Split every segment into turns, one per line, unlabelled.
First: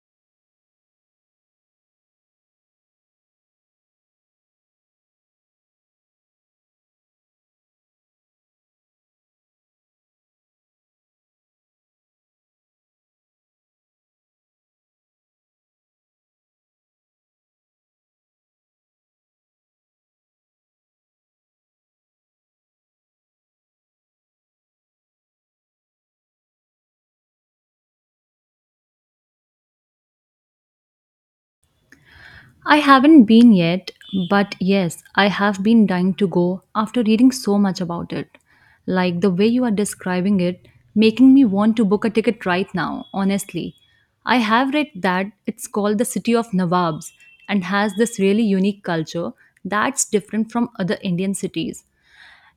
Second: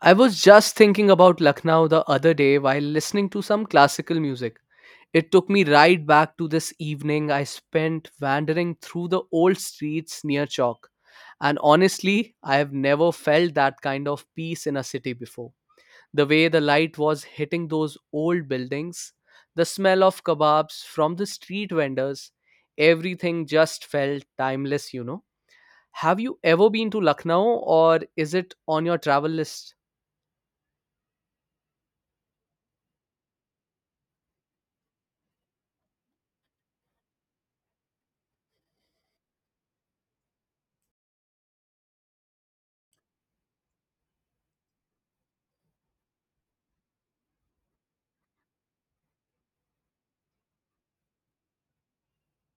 I was just thinking about Lucknow the other day while listening to some classical music. It took me right back to this evening I spent wandering through the old streets near Chowk. And honestly, I have never felt that kind of peace in a city before. The way the light was hitting those old buildings, the smell of kebabs from the street vendors, everything just felt timeless, you know. Have you ever been to Lucknow or is it on your travel list?
I haven't been yet, but yes, I have been dying to go after reading so much about it. Like the way you are describing it, making me want to book a ticket right now, honestly. I have read that it's called the City of Nawabs and has this really unique culture that's different from other Indian cities.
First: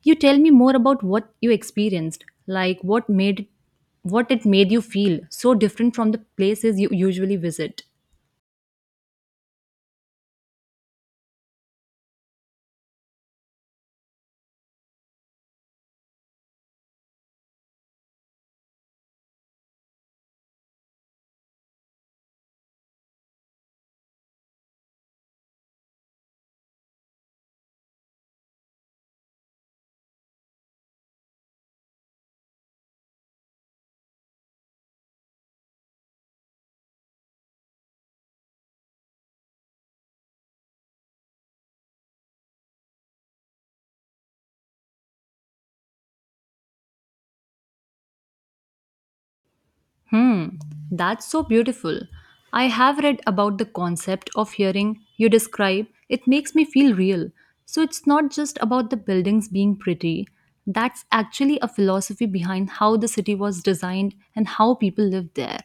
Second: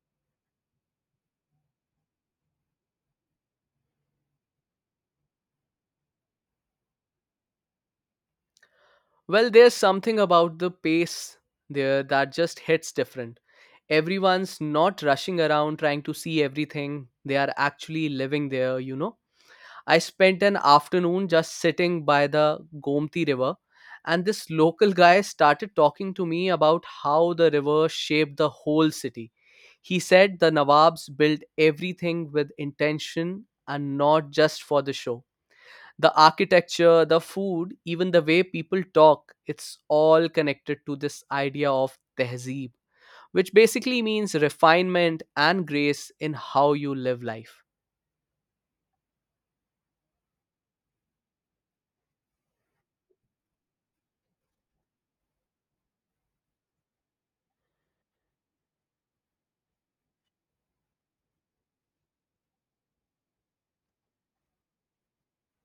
You tell me more about what you experienced, like what it made you feel so different from the places you usually visit.
Well, there's something about the pace there that just hits different. Everyone's not rushing around trying to see everything. They are actually living there, you know. I spent an afternoon just sitting by the Gomti River, and this local guy started talking to me about how the river shaped the whole city. He said the Nawabs built everything with intention and not just for the show, the architecture, the food, even the way people talk, it's all connected to this idea of tehzeeb, which basically means refinement and grace in how you live life.
Hmm, that's so beautiful. I have read about the concept of hearing you describe. It makes me feel real. So it's not just about the buildings being pretty. That's actually a philosophy behind how the city was designed and how people lived there.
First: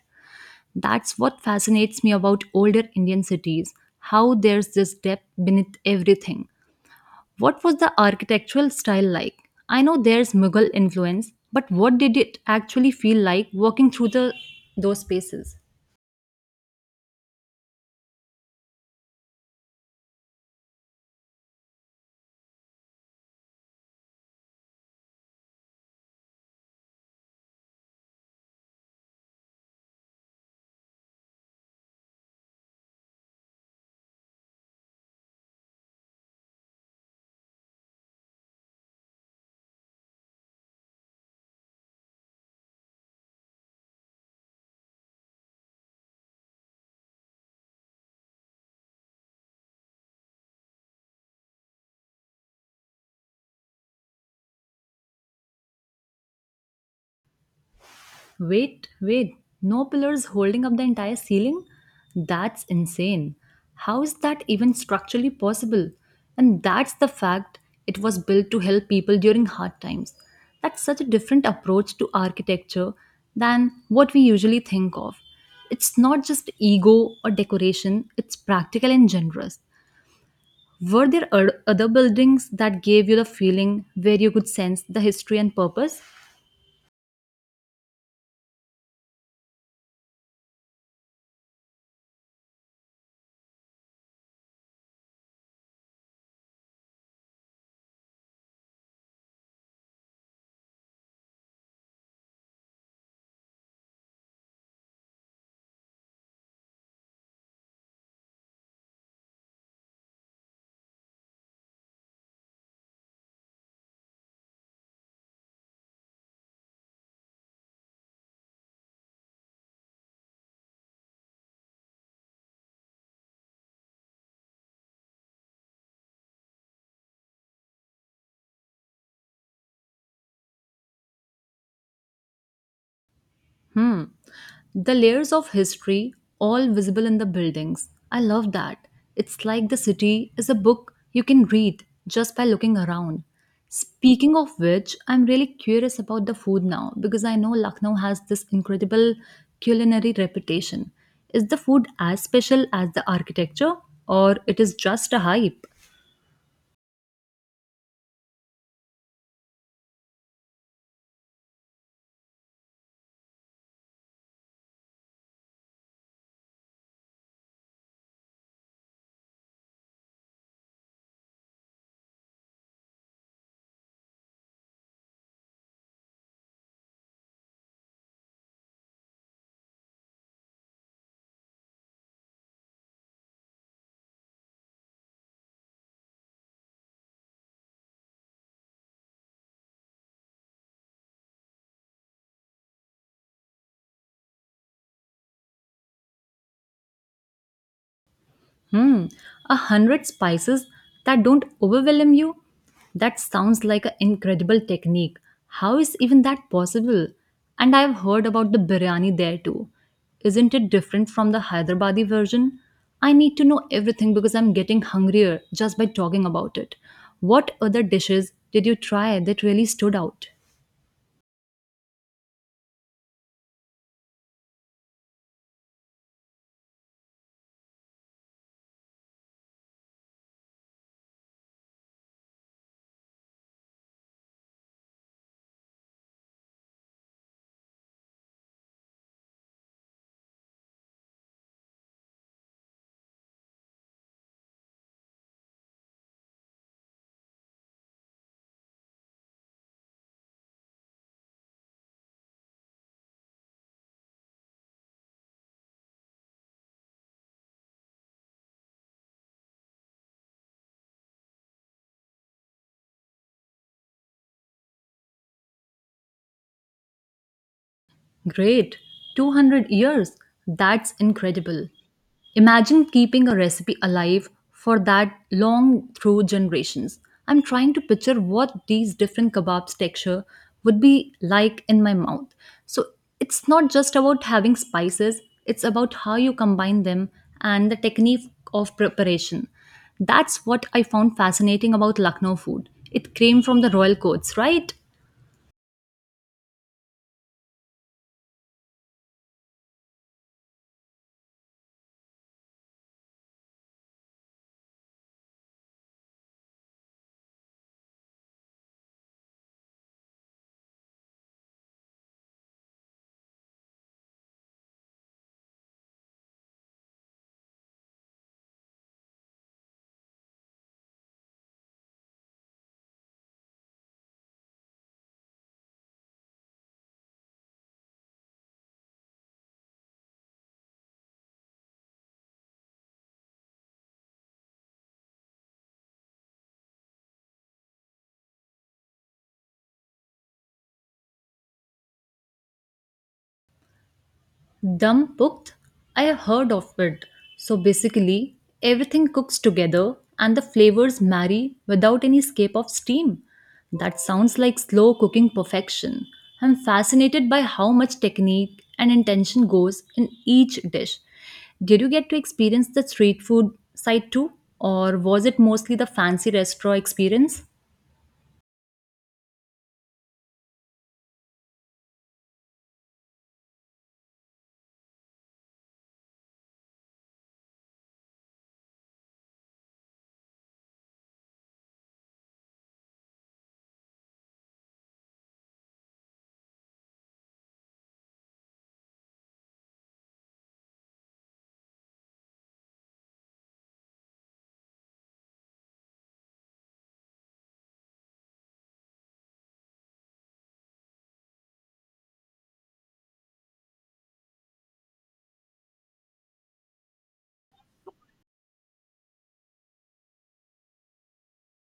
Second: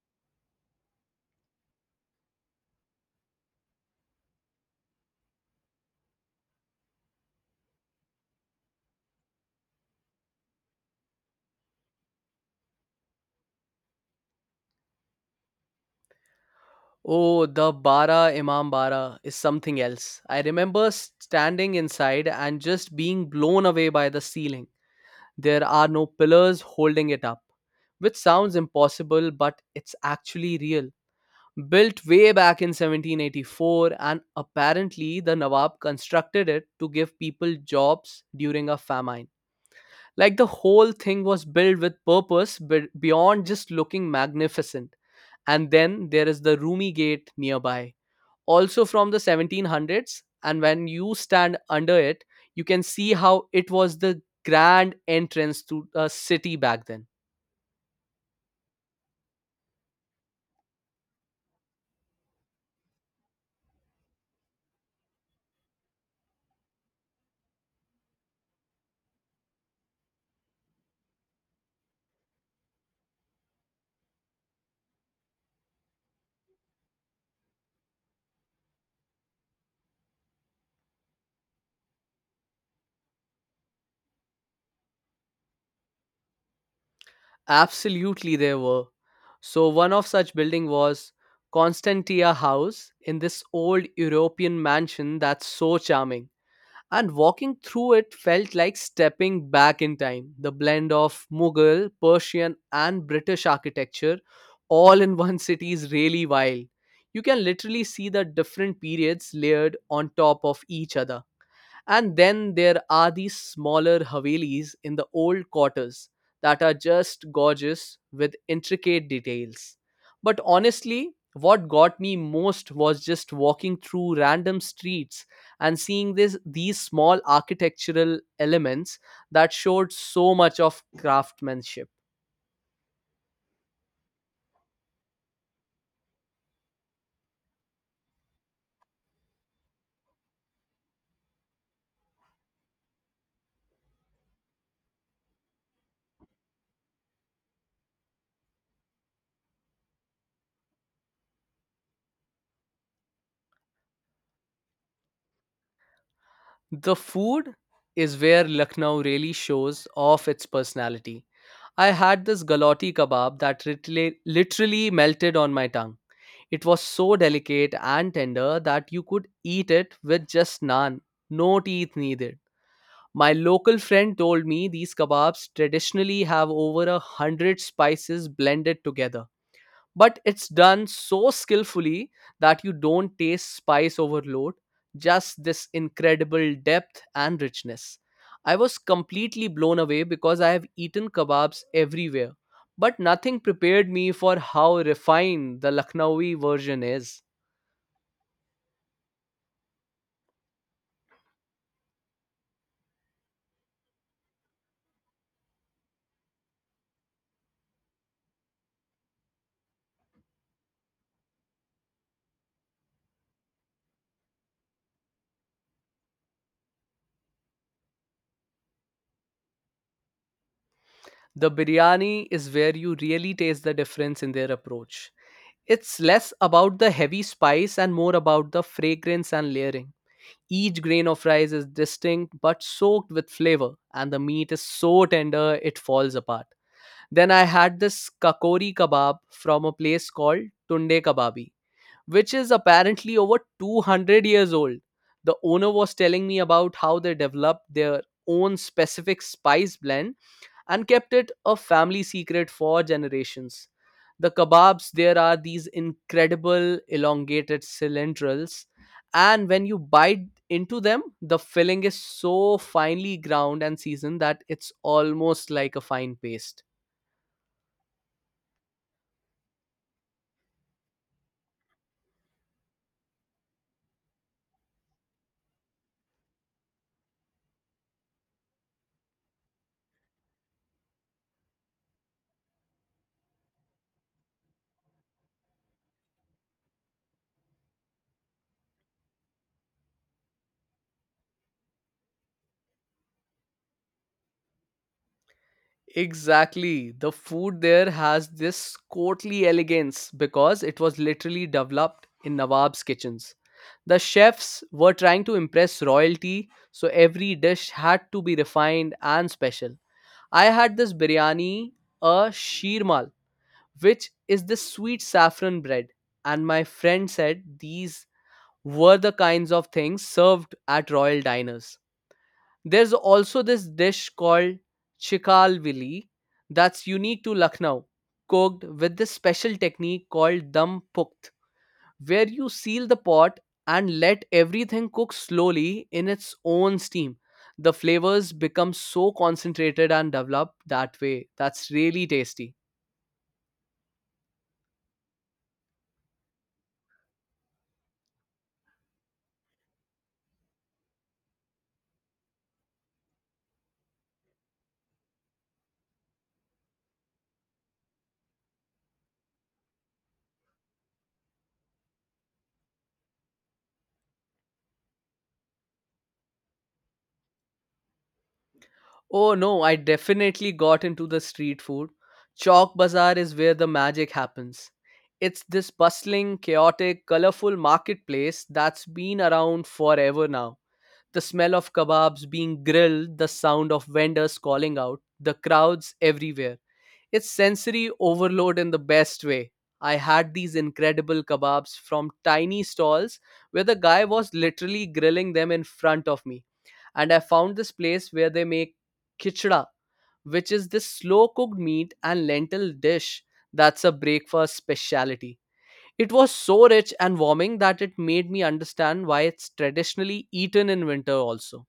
That's what fascinates me about older Indian cities, how there's this depth beneath everything. What was the architectural style like? I know there's Mughal influence, but what did it actually feel like walking through the those spaces?
Oh, the Bara Imam Bara is something else. I remember standing inside and just being blown away by the ceiling. There are no pillars holding it up, which sounds impossible, but it's actually real. Built way back in 1784, and apparently the nawab constructed it to give people jobs during a famine. Like, the whole thing was built with purpose, but beyond just looking magnificent. And then there is the rumi gate nearby, also from the 1700s, and when you stand under it, you can see how it was the grand entrance to a city back then.
Wait, wait. No pillars holding up the entire ceiling? That's insane. How is that even structurally possible? And that's the fact it was built to help people during hard times. That's such a different approach to architecture than what we usually think of. It's not just ego or decoration, it's practical and generous. Were there other buildings that gave you the feeling where you could sense the history and purpose?
Absolutely, there were. So, one of such building was Constantia House, in this old European mansion that's so charming. And walking through it felt like stepping back in time. The blend of Mughal, Persian, and British architecture all in one city is really wild. You can literally see the different periods layered on top of each other. And then there are these smaller Havelis in the old quarters that are just gorgeous with intricate details. But honestly, what got me most was just walking through random streets and seeing these small architectural elements that showed so much of craftsmanship.
Hmm. The layers of history, all visible in the buildings. I love that. It's like the city is a book you can read just by looking around. Speaking of which, I'm really curious about the food now because I know Lucknow has this incredible culinary reputation. Is the food as special as the architecture or it is just a hype?
The food is where Lucknow really shows off its personality. I had this galati kebab that literally melted on my tongue. It was so delicate and tender that you could eat it with just naan, no teeth needed. My local friend told me these kebabs traditionally have over a hundred spices blended together. But it's done so skillfully that you don't taste spice overload, just this incredible depth and richness. I was completely blown away because I have eaten kebabs everywhere, but nothing prepared me for how refined the Lucknowi version is.
Hmm, a hundred spices that don't overwhelm you? That sounds like an incredible technique. How is even that possible? And I've heard about the biryani there too. Isn't it different from the Hyderabadi version? I need to know everything because I'm getting hungrier just by talking about it. What other dishes did you try that really stood out?
The biryani is where you really taste the difference in their approach. It's less about the heavy spice and more about the fragrance and layering. Each grain of rice is distinct but soaked with flavor, and the meat is so tender it falls apart. Then I had this kakori kebab from a place called Tunde Kababi, which is apparently over 200 years old. The owner was telling me about how they developed their own specific spice blend and kept it a family secret for generations. The kebabs, there are these incredible elongated cilindrals, and when you bite into them, the filling is so finely ground and seasoned that it's almost like a fine paste.
Great! 200 years! That's incredible. Imagine keeping a recipe alive for that long through generations. I'm trying to picture what these different kebabs texture would be like in my mouth. So it's not just about having spices, it's about how you combine them and the technique of preparation. That's what I found fascinating about Lucknow food. It came from the royal courts, right?
Exactly. The food there has this courtly elegance because it was literally developed in Nawab's kitchens. The chefs were trying to impress royalty, so every dish had to be refined and special. I had this biryani, a sheermal, which is this sweet saffron bread, and my friend said these were the kinds of things served at royal diners. There's also this dish called chikalvili that's unique to Lucknow, cooked with this special technique called dum pukt, where you seal the pot and let everything cook slowly in its own steam. The flavors become so concentrated and developed that way. That's really tasty.
Dum cooked? I heard of it. So basically, everything cooks together and the flavors marry without any escape of steam. That sounds like slow cooking perfection. I'm fascinated by how much technique and intention goes in each dish. Did you get to experience the street food side too, or was it mostly the fancy restaurant experience?
Oh no, I definitely got into the street food. Chalk Bazaar is where the magic happens. It's this bustling, chaotic, colorful marketplace that's been around forever now. The smell of kebabs being grilled, the sound of vendors calling out, the crowds everywhere. It's sensory overload in the best way. I had these incredible kebabs from tiny stalls where the guy was literally grilling them in front of me, and I found this place where they make khichda, which is this slow cooked meat and lentil dish that's a breakfast specialty. It was so rich and warming that it made me understand why it's traditionally eaten in winter also.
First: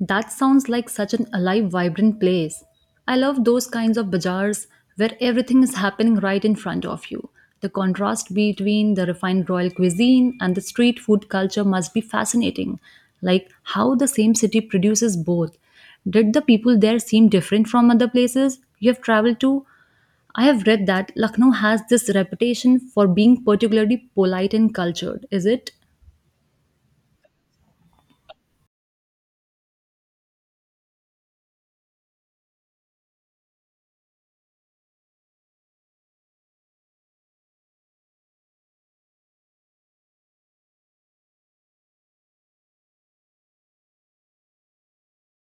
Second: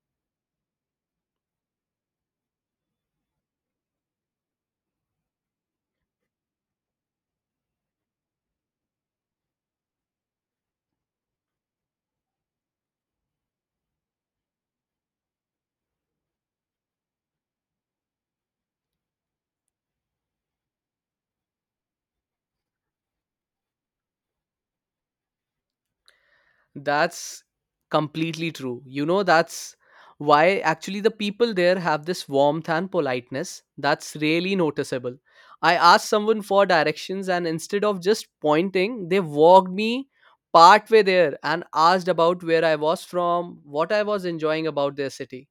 That sounds like such an alive, vibrant place. I love those kinds of bazaars where everything is happening right in front of you. The contrast between the refined royal cuisine and the street food culture must be fascinating. Like how the same city produces both. Did the people there seem different from other places you have traveled to? I have read that Lucknow has this reputation for being particularly polite and cultured, is it?
That's completely true. You know, that's why actually the people there have this warmth and politeness that's really noticeable. I asked someone for directions, and instead of just pointing, they walked me partway there and asked about where I was from, what I was enjoying about their city.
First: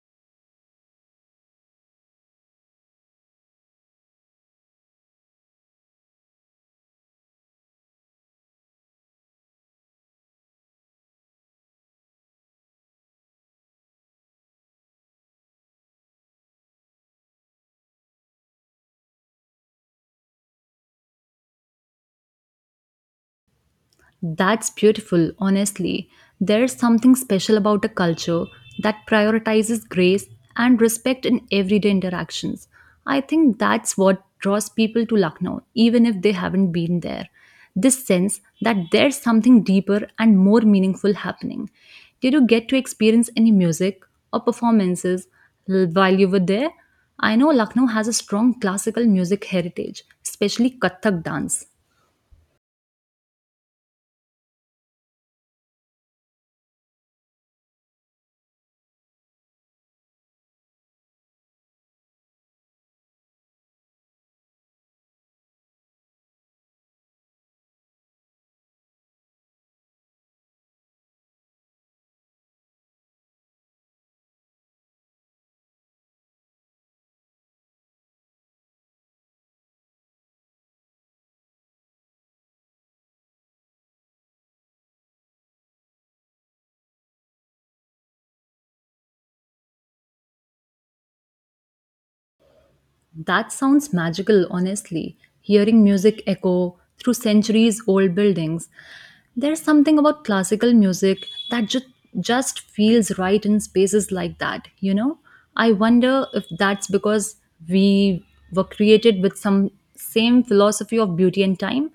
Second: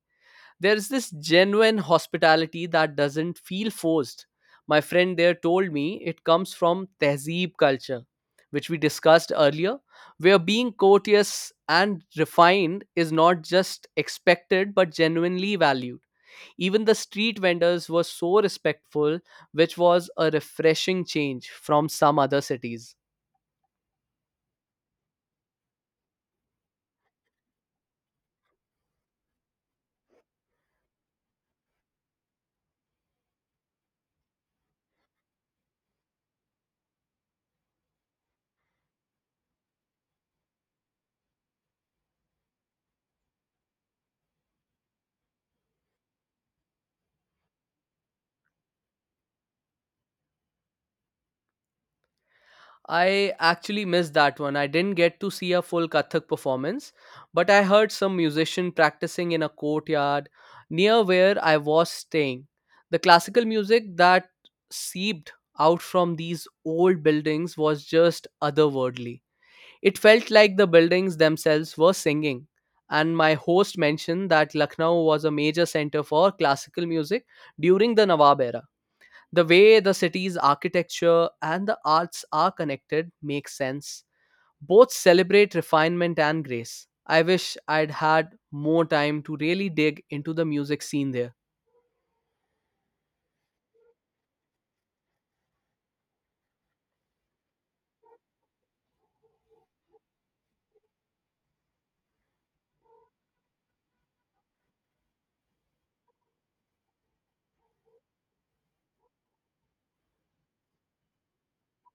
There's this genuine hospitality that doesn't feel forced. My friend there told me it comes from tehzeeb culture, which we discussed earlier, where being courteous and refined is not just expected but genuinely valued. Even the street vendors were so respectful, which was a refreshing change from some other cities.
That's beautiful, honestly. There's something special about a culture that prioritizes grace and respect in everyday interactions. I think that's what draws people to Lucknow, even if they haven't been there. This sense that there's something deeper and more meaningful happening. Did you get to experience any music or performances while you were there? I know Lucknow has a strong classical music heritage, especially Kathak dance.
I actually missed that one. I didn't get to see a full Kathak performance, but I heard some musician practicing in a courtyard near where I was staying. The classical music that seeped out from these old buildings was just otherworldly. It felt like the buildings themselves were singing. And my host mentioned that Lucknow was a major center for classical music during the Nawab era. The way the city's architecture and the arts are connected makes sense. Both celebrate refinement and grace. I wish I'd had more time to really dig into the music scene there.
That sounds magical, honestly. Hearing music echo through centuries old buildings. There's something about classical music that just feels right in spaces like that, you know? I wonder if that's because we were created with some same philosophy of beauty and time.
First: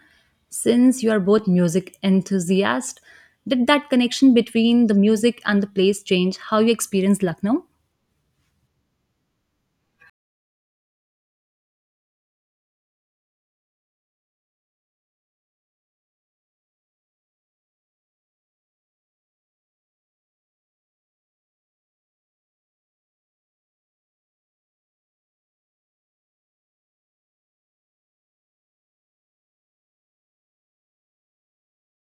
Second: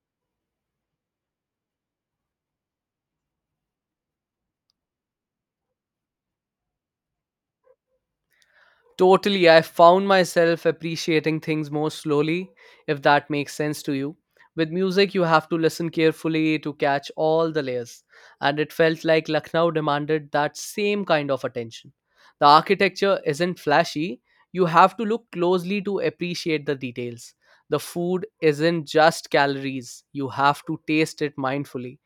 Since you are both music enthusiasts, did that connection between the music and the place change how you experience Lucknow?
Totally, I found myself appreciating things more slowly, if that makes sense to you. With music, you have to listen carefully to catch all the layers, and it felt like Lucknow demanded that same kind of attention. The architecture isn't flashy, you have to look closely to appreciate the details. The food isn't just calories, you have to taste it mindfully.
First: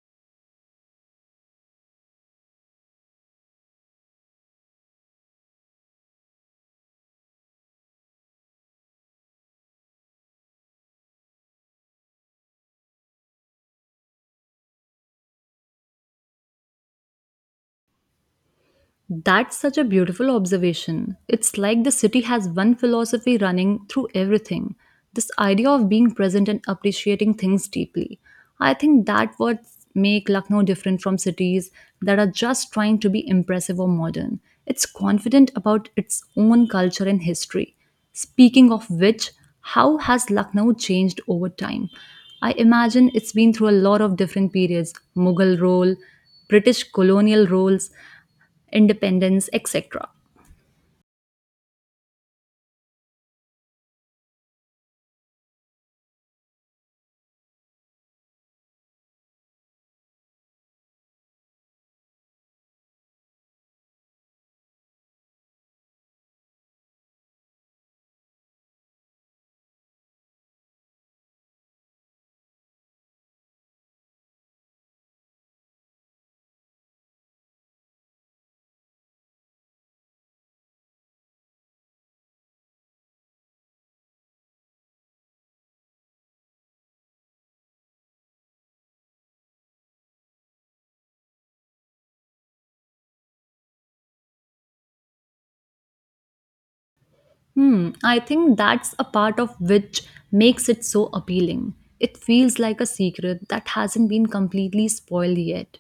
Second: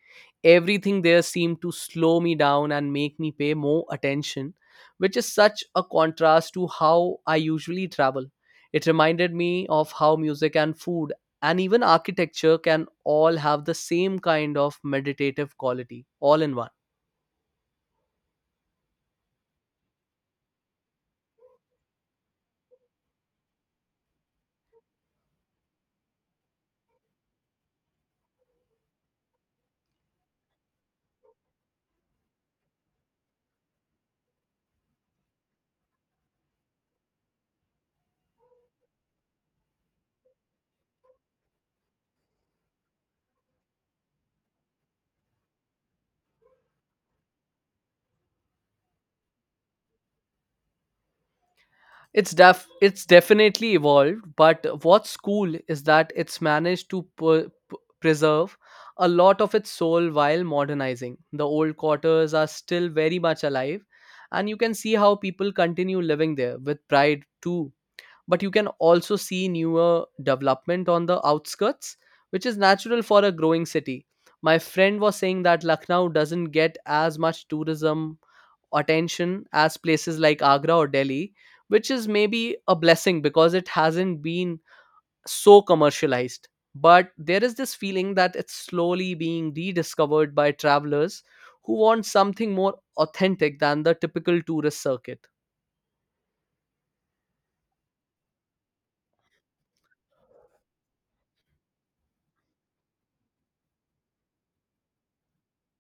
Everything there seemed to slow me down and make me pay more attention, which is such a contrast to how I usually travel. It reminded me of how music and food and even architecture can all have the same kind of meditative quality all in one.
That's such a beautiful observation. It's like the city has one philosophy running through everything, this idea of being present and appreciating things deeply. I think that what make Lucknow different from cities that are just trying to be impressive or modern. It's confident about its own culture and history. Speaking of which, how has Lucknow changed over time? I imagine it's been through a lot of different periods: Mughal rule, British colonial roles, independence, etc.
It's definitely evolved, but what's cool is that it's managed to preserve a lot of its soul while modernizing. The old quarters are still very much alive, and you can see how people continue living there with pride too. But you can also see newer development on the outskirts, which is natural for a growing city. My friend was saying that Lucknow doesn't get as much tourism attention as places like Agra or Delhi, which is maybe a blessing because it hasn't been so commercialized. But there is this feeling that it's slowly being rediscovered by travelers who want something more authentic than the typical tourist circuit.
Hmm, I think that's a part of which makes it so appealing. It feels like a secret that hasn't been completely spoiled yet.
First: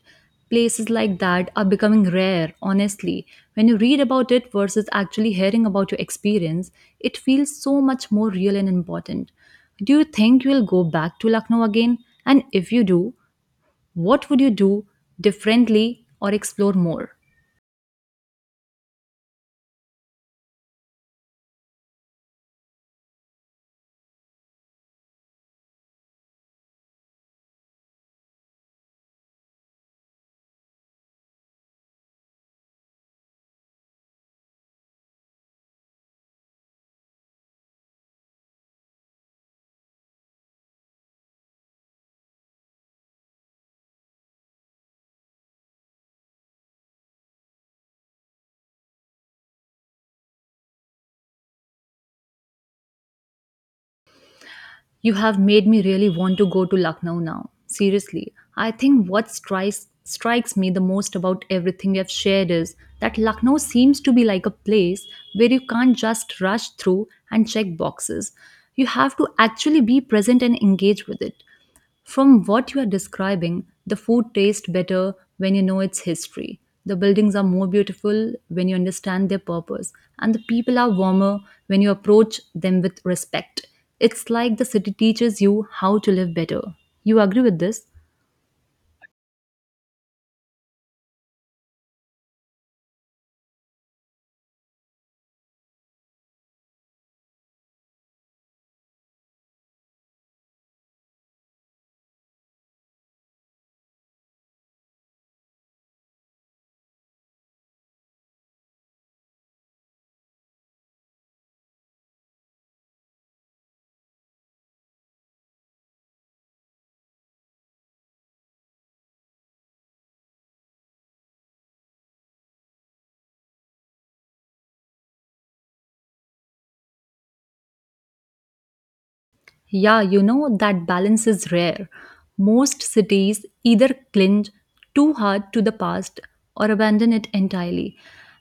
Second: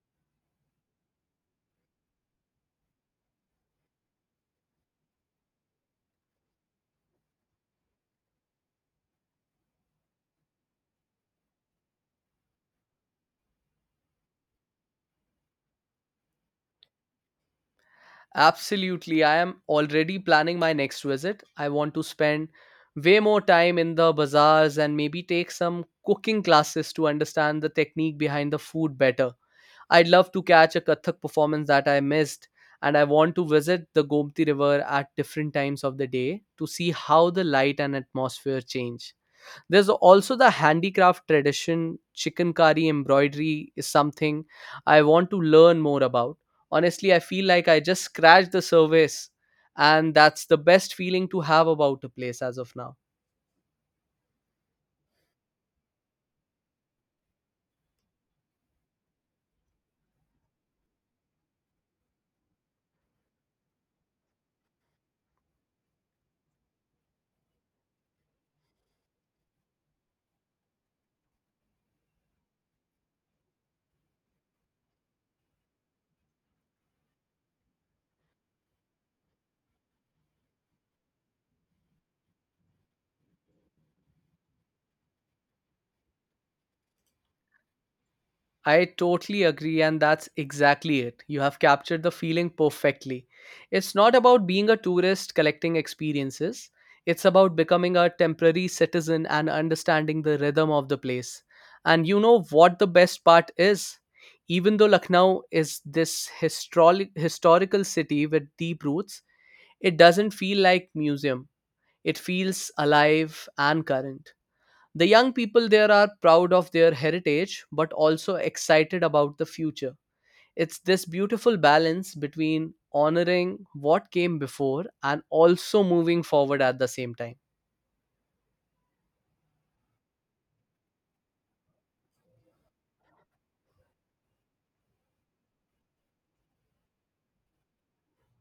Places like that are becoming rare, honestly. When you read about it versus actually hearing about your experience, it feels so much more real and important. Do you think you'll go back to Lucknow again? And if you do, what would you do differently or explore more?
Absolutely. I am already planning my next visit. I want to spend way more time in the bazaars and maybe take some cooking classes to understand the technique behind the food better. I'd love to catch a Kathak performance that I missed, and I want to visit the Gomti River at different times of the day to see how the light and atmosphere change. There's also the handicraft tradition, chicken embroidery is something I want to learn more about. Honestly, I feel like I just scratched the surface, and that's the best feeling to have about a place as of now.
You have made me really want to go to Lucknow now. Seriously, I think what strikes me the most about everything we have shared is that Lucknow seems to be like a place where you can't just rush through and check boxes. You have to actually be present and engage with it. From what you are describing, the food tastes better when you know its history. The buildings are more beautiful when you understand their purpose, and the people are warmer when you approach them with respect. It's like the city teaches you how to live better. You agree with this?
I totally agree, and that's exactly it. You have captured the feeling perfectly. It's not about being a tourist collecting experiences, it's about becoming a temporary citizen and understanding the rhythm of the place. And you know what the best part is? Even though Lucknow is this historical city with deep roots, it doesn't feel like museum. It feels alive and current. The young people there are proud of their heritage but also excited about the future. It's this beautiful balance between honoring what came before and also moving forward at the same time.
Yeah, you know, that balance is rare. Most cities either cling too hard to the past or abandon it entirely.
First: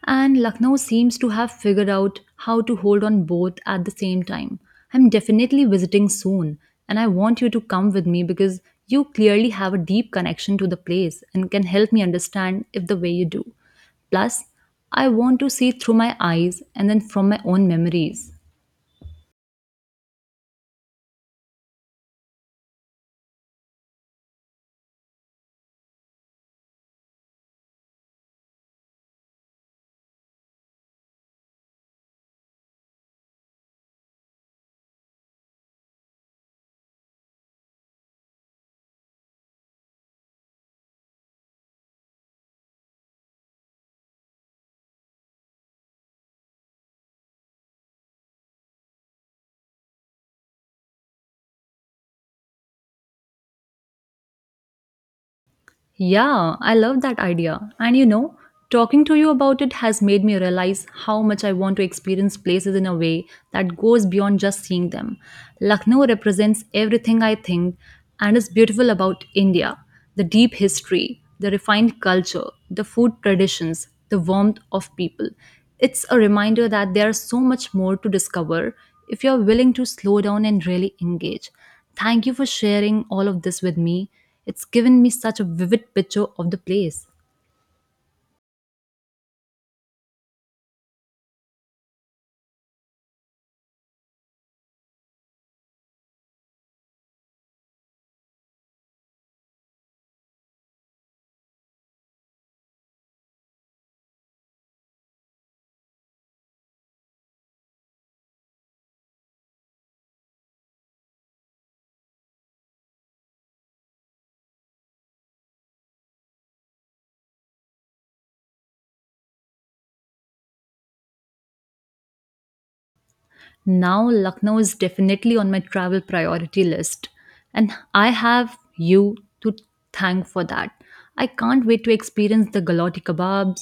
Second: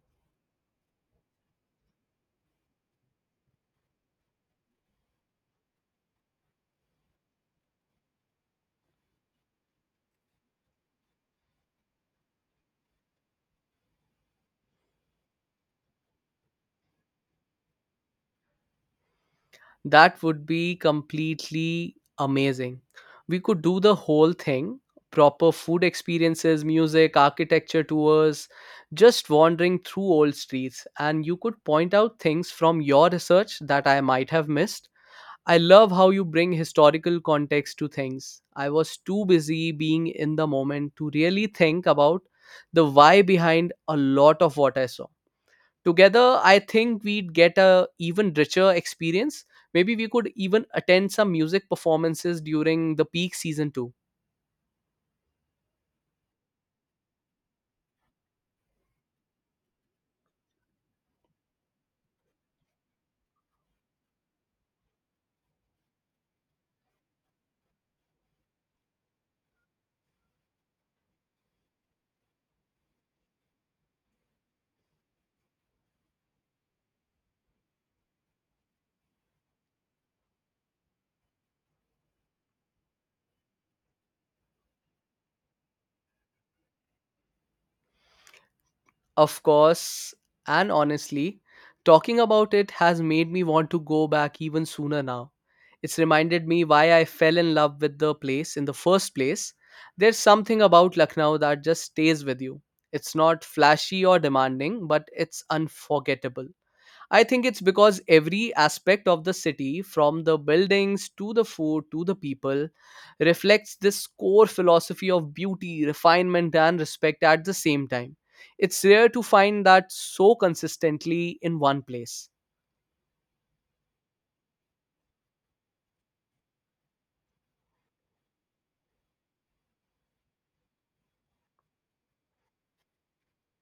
And Lucknow seems to have figured out how to hold on both at the same time. I'm definitely visiting soon, and I want you to come with me because you clearly have a deep connection to the place and can help me understand if the way you do. Plus, I want to see through my eyes and then from my own memories.
That would be completely amazing. We could do the whole thing, proper food experiences, music, architecture tours, just wandering through old streets, and you could point out things from your research that I might have missed. I love how you bring historical context to things. I was too busy being in the moment to really think about the why behind a lot of what I saw. Together, I think we'd get a even richer experience. Maybe we could even attend some music performances during the peak season too.
Yeah, I love that idea. And you know, talking to you about it has made me realize how much I want to experience places in a way that goes beyond just seeing them. Lucknow represents everything I think and is beautiful about India, the deep history, the refined culture, the food traditions, the warmth of people. It's a reminder that there's so much more to discover if you're willing to slow down and really engage. Thank you for sharing all of this with me. It's given me such a vivid picture of the place.
Of course, and honestly, talking about it has made me want to go back even sooner now. It's reminded me why I fell in love with the place in the first place. There's something about Lucknow that just stays with you. It's not flashy or demanding, but it's unforgettable. I think it's because every aspect of the city, from the buildings to the food to the people, reflects this core philosophy of beauty, refinement, and respect at the same time. It's rare to find that so consistently in one place.
Now, Lucknow is definitely on my travel priority list, and I have you to thank for that. I can't wait to experience the Galati kebabs,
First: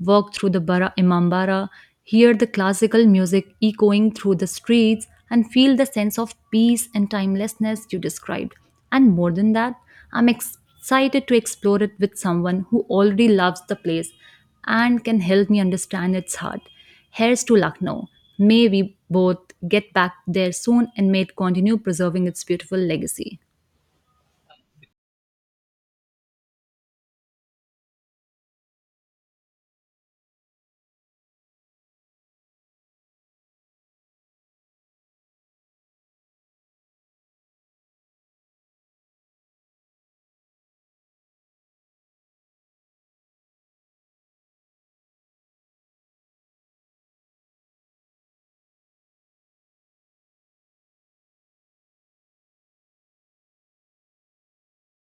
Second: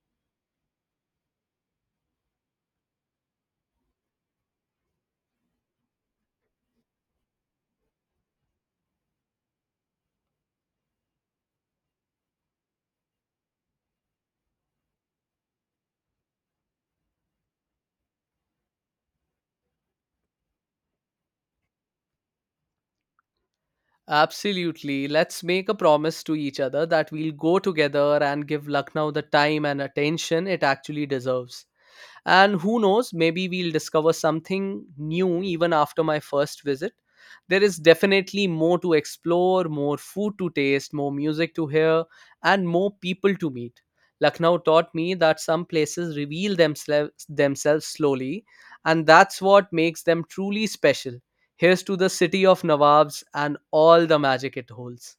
walk through the Bara Imambara, hear the classical music echoing through the streets, and feel the sense of peace and timelessness you described. And more than that, I'm excited to explore it with someone who already loves the place and can help me understand its heart. Here's to Lucknow. May we both get back there soon and may it continue preserving its beautiful legacy.
Absolutely. Let's make a promise to each other that we'll go together and give Lucknow the time and attention it actually deserves. And who knows, maybe we'll discover something new even after my first visit. There is definitely more to explore, more food to taste, more music to hear, and more people to meet. Lucknow taught me that some places reveal themselves slowly, and that's what makes them truly special. Here's to the city of Nawabs and all the magic it holds.